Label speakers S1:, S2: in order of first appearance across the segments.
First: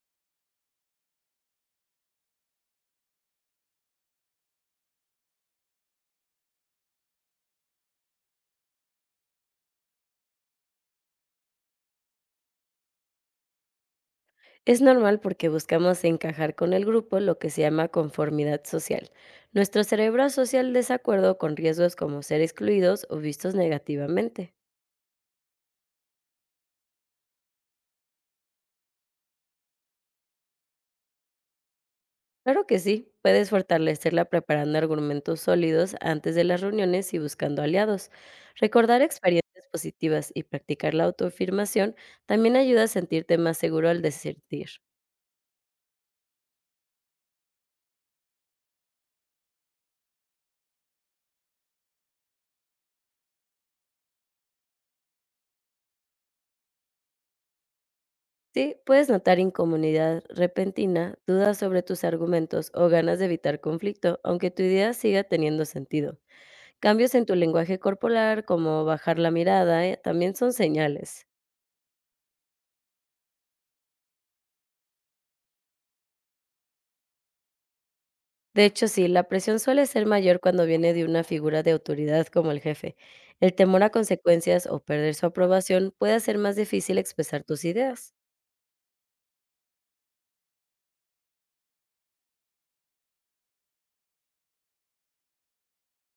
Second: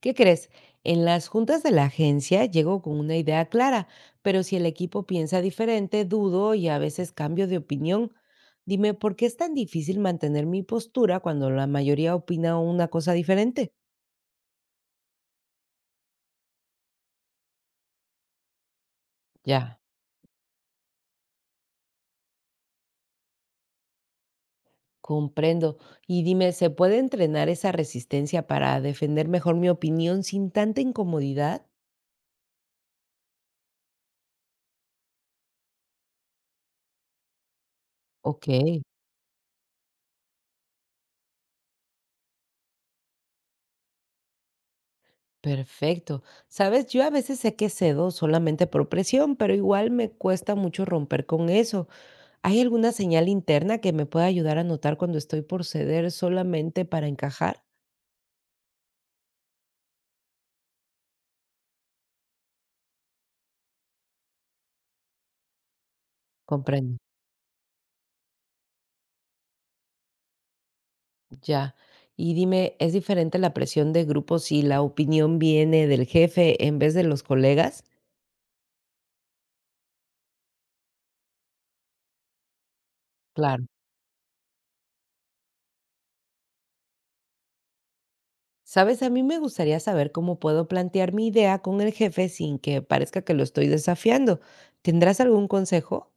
S1: ¿Qué crees? En las juntas de la agencia llego con una idea clara, pero si el equipo piensa diferente, dudo y a veces cambio de opinión. Dime, ¿por qué es tan difícil mantener mi postura cuando la mayoría opina una cosa diferente?
S2: Es normal porque buscamos encajar con el grupo, lo que se llama conformidad social.
S1: Ya,
S2: Nuestro cerebro asocia el desacuerdo con riesgos como ser excluidos o vistos negativamente.
S1: comprendo. Y dime, ¿se puede entrenar esa resistencia para defender mejor mi opinión sin tanta incomodidad?
S2: Claro que sí, puedes fortalecerla preparando argumentos sólidos antes de las reuniones y buscando aliados.
S1: Ok,
S2: Recordar experiencias positivas y practicar la autoafirmación también ayuda a sentirte más seguro al desertir.
S1: perfecto. Sabes, yo a veces sé que cedo solamente por presión, pero igual me cuesta mucho romper con eso. ¿Hay alguna señal interna que me pueda ayudar a notar cuando estoy por ceder solamente para encajar?
S2: Sí, puedes notar incomunidad repentina, dudas sobre tus argumentos o ganas de evitar conflicto, aunque tu idea siga teniendo sentido.
S1: Comprendo.
S2: Cambios en tu lenguaje corporal, como bajar la mirada, también son señales.
S1: Ya. Y dime, ¿es diferente la presión de grupo si la opinión viene del jefe en vez de los colegas?
S2: De hecho, sí, la presión suele ser mayor cuando viene de una figura de autoridad como el jefe. El
S1: Claro.
S2: temor a consecuencias o perder su aprobación puede hacer más difícil expresar tus ideas.
S1: Sabes, a mí me gustaría saber cómo puedo plantear mi idea con el jefe sin que parezca que lo estoy desafiando. ¿Tendrás algún consejo?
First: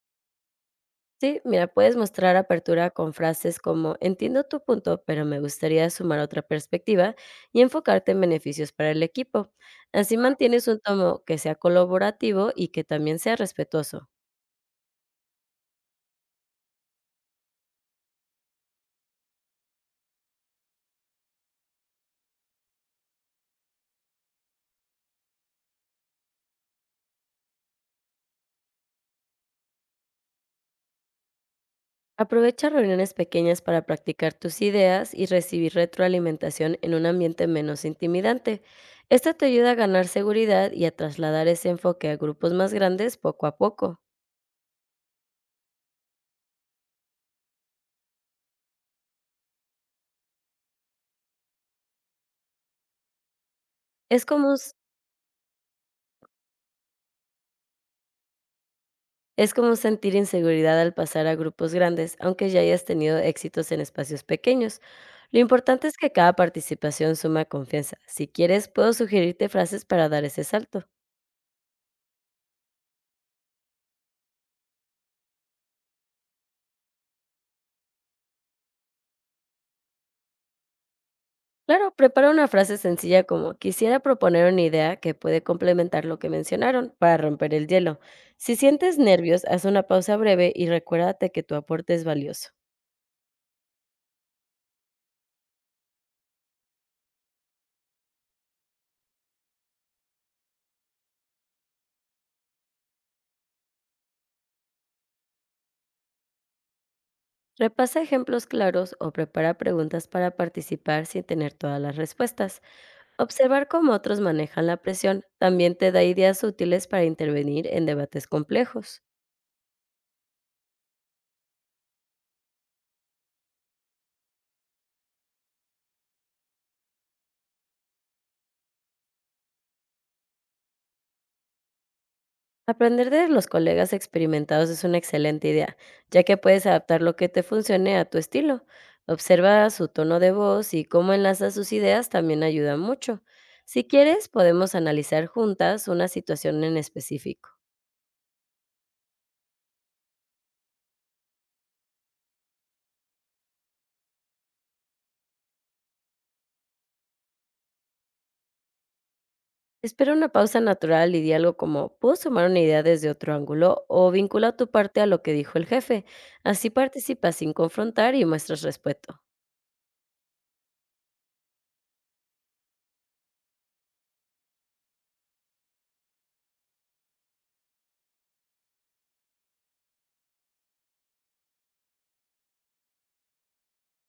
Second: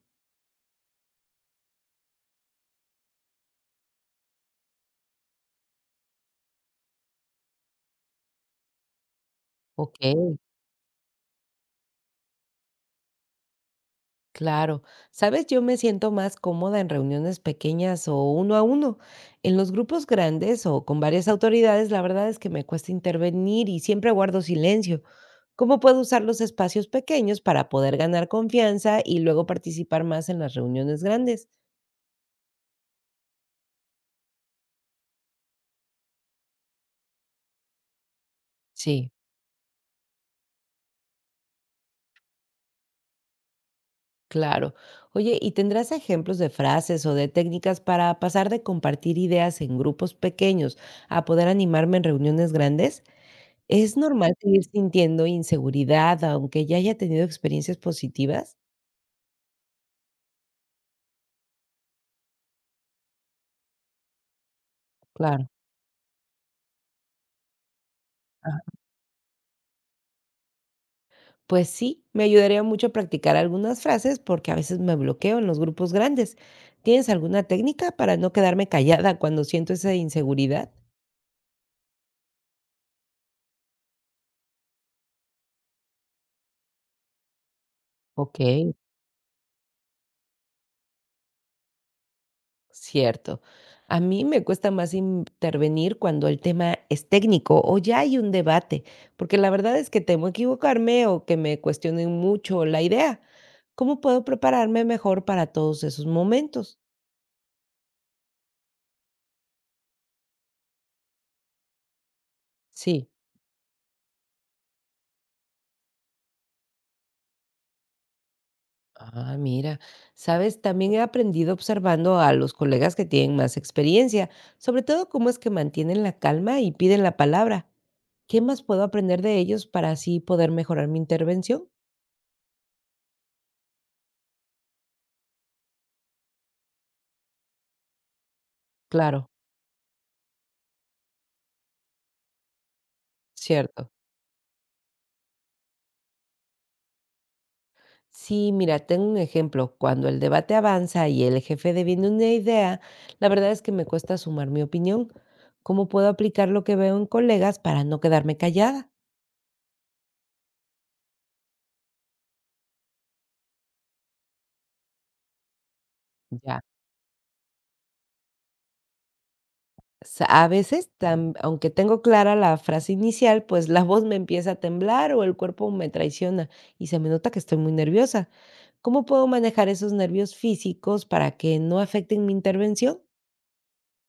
S2: Sí, mira, puedes mostrar apertura con frases como entiendo tu punto, pero me gustaría sumar otra perspectiva y enfocarte en beneficios para el equipo. Así
S1: Ok.
S2: mantienes un tono que sea colaborativo y que también sea respetuoso.
S1: Claro, sabes, yo me siento más cómoda en reuniones pequeñas o uno a uno. En los grupos grandes o con varias autoridades, la verdad es que me cuesta intervenir y siempre guardo silencio. ¿Cómo puedo usar los espacios pequeños para poder ganar confianza y luego participar más en las reuniones grandes?
S2: Aprovecha reuniones pequeñas para practicar tus ideas y recibir retroalimentación en un ambiente menos intimidante.
S1: Sí,
S2: Esto te ayuda a ganar seguridad y a trasladar ese enfoque a grupos más grandes poco a poco.
S1: claro. Oye, ¿y tendrás ejemplos de frases o de técnicas para pasar de compartir ideas en grupos pequeños a poder animarme en reuniones grandes? ¿Es
S2: Es
S1: normal
S2: común.
S1: seguir sintiendo inseguridad aunque ya haya tenido experiencias positivas?
S2: Es como sentir inseguridad al pasar a grupos grandes, aunque ya hayas tenido éxitos en espacios pequeños. Lo
S1: Claro,
S2: importante es que cada participación suma confianza. Si
S1: ajá.
S2: quieres, puedo sugerirte frases para dar ese salto.
S1: Pues sí, me ayudaría mucho practicar algunas frases porque a veces me bloqueo en los grupos grandes. ¿Tienes alguna técnica para no quedarme callada cuando siento esa inseguridad?
S2: Claro, prepara una frase sencilla como quisiera proponer una idea que puede complementar lo que mencionaron para romper el hielo.
S1: Ok.
S2: Si sientes nervios, haz una pausa breve y recuérdate que tu aporte es valioso.
S1: Cierto. A mí me cuesta más intervenir cuando el tema es técnico o ya hay un debate, porque la verdad es que temo equivocarme o que me cuestionen mucho la idea. ¿Cómo puedo prepararme mejor para todos esos momentos?
S2: Repasa ejemplos claros o prepara preguntas para participar sin tener todas las respuestas.
S1: Sí.
S2: Observar cómo otros manejan la presión también te da ideas útiles para intervenir en debates complejos.
S1: Ah, mira, sabes, también he aprendido observando a los colegas que tienen más experiencia, sobre todo cómo es que mantienen la calma y piden la palabra. ¿Qué más puedo aprender de ellos para así poder mejorar mi intervención?
S2: Aprender de los colegas experimentados es una excelente idea, ya que puedes adaptar lo que te funcione a tu estilo.
S1: Claro,
S2: Observa su tono de voz y cómo enlaza sus ideas también ayuda mucho. Si
S1: cierto.
S2: quieres, podemos analizar juntas una situación en específico.
S1: Sí, mira, tengo un ejemplo. Cuando el debate avanza y el jefe deviene una idea, la verdad es que me cuesta sumar mi opinión. ¿Cómo puedo aplicar lo que veo en colegas para no quedarme callada?
S2: Espera una pausa natural y di algo como, ¿puedo sumar una idea desde otro ángulo? O vincula tu parte a lo que dijo el jefe.
S1: Ya.
S2: Así participas sin confrontar y muestras respeto.
S1: A veces, aunque tengo clara la frase inicial, pues la voz me empieza a temblar o el cuerpo me traiciona y se me nota que estoy muy nerviosa. ¿Cómo puedo manejar esos nervios físicos para que no afecten mi intervención?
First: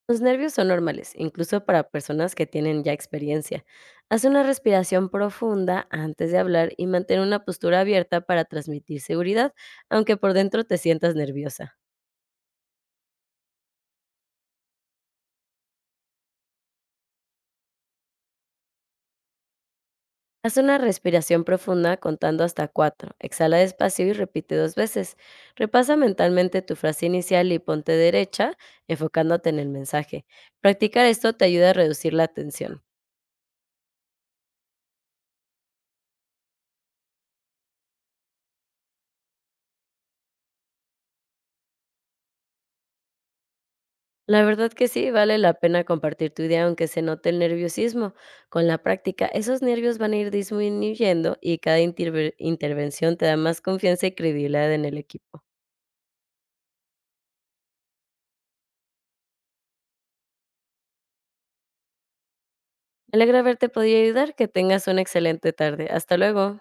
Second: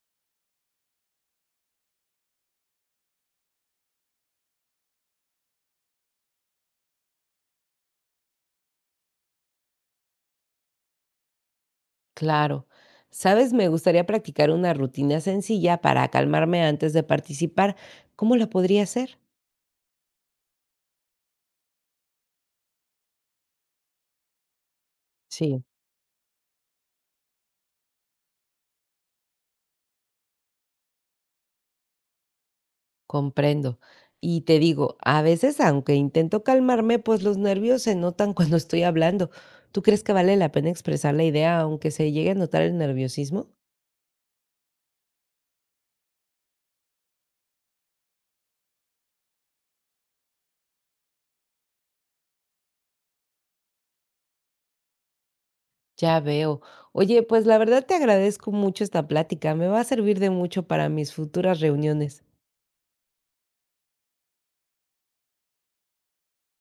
S2: Los nervios son normales, incluso para personas que tienen ya experiencia. Haz una respiración profunda antes de hablar y mantén una postura abierta para transmitir seguridad, aunque por dentro te sientas nerviosa.
S1: Claro. Sabes, me gustaría practicar una rutina sencilla para calmarme antes de participar. ¿Cómo la podría hacer?
S2: Haz una respiración profunda contando hasta cuatro. Exhala despacio y repite dos veces.
S1: Sí,
S2: Repasa mentalmente tu frase inicial y ponte derecha, enfocándote en el mensaje. Practicar esto te ayuda a reducir la tensión.
S1: comprendo. Y te digo, a veces, aunque intento calmarme, pues los nervios se notan cuando estoy hablando. ¿Tú crees que vale la pena expresar la idea aunque se llegue a notar el nerviosismo?
S2: La verdad que sí, vale la pena compartir tu idea aunque se note el nerviosismo. Con la práctica, esos nervios van a ir disminuyendo y cada intervención te da más confianza y credibilidad en el equipo.
S1: Ya veo. Oye, pues la verdad te agradezco mucho esta plática. Me va a servir de mucho para mis futuras reuniones.
S2: Me alegra haberte podido ayudar, que tengas una excelente tarde. Hasta luego.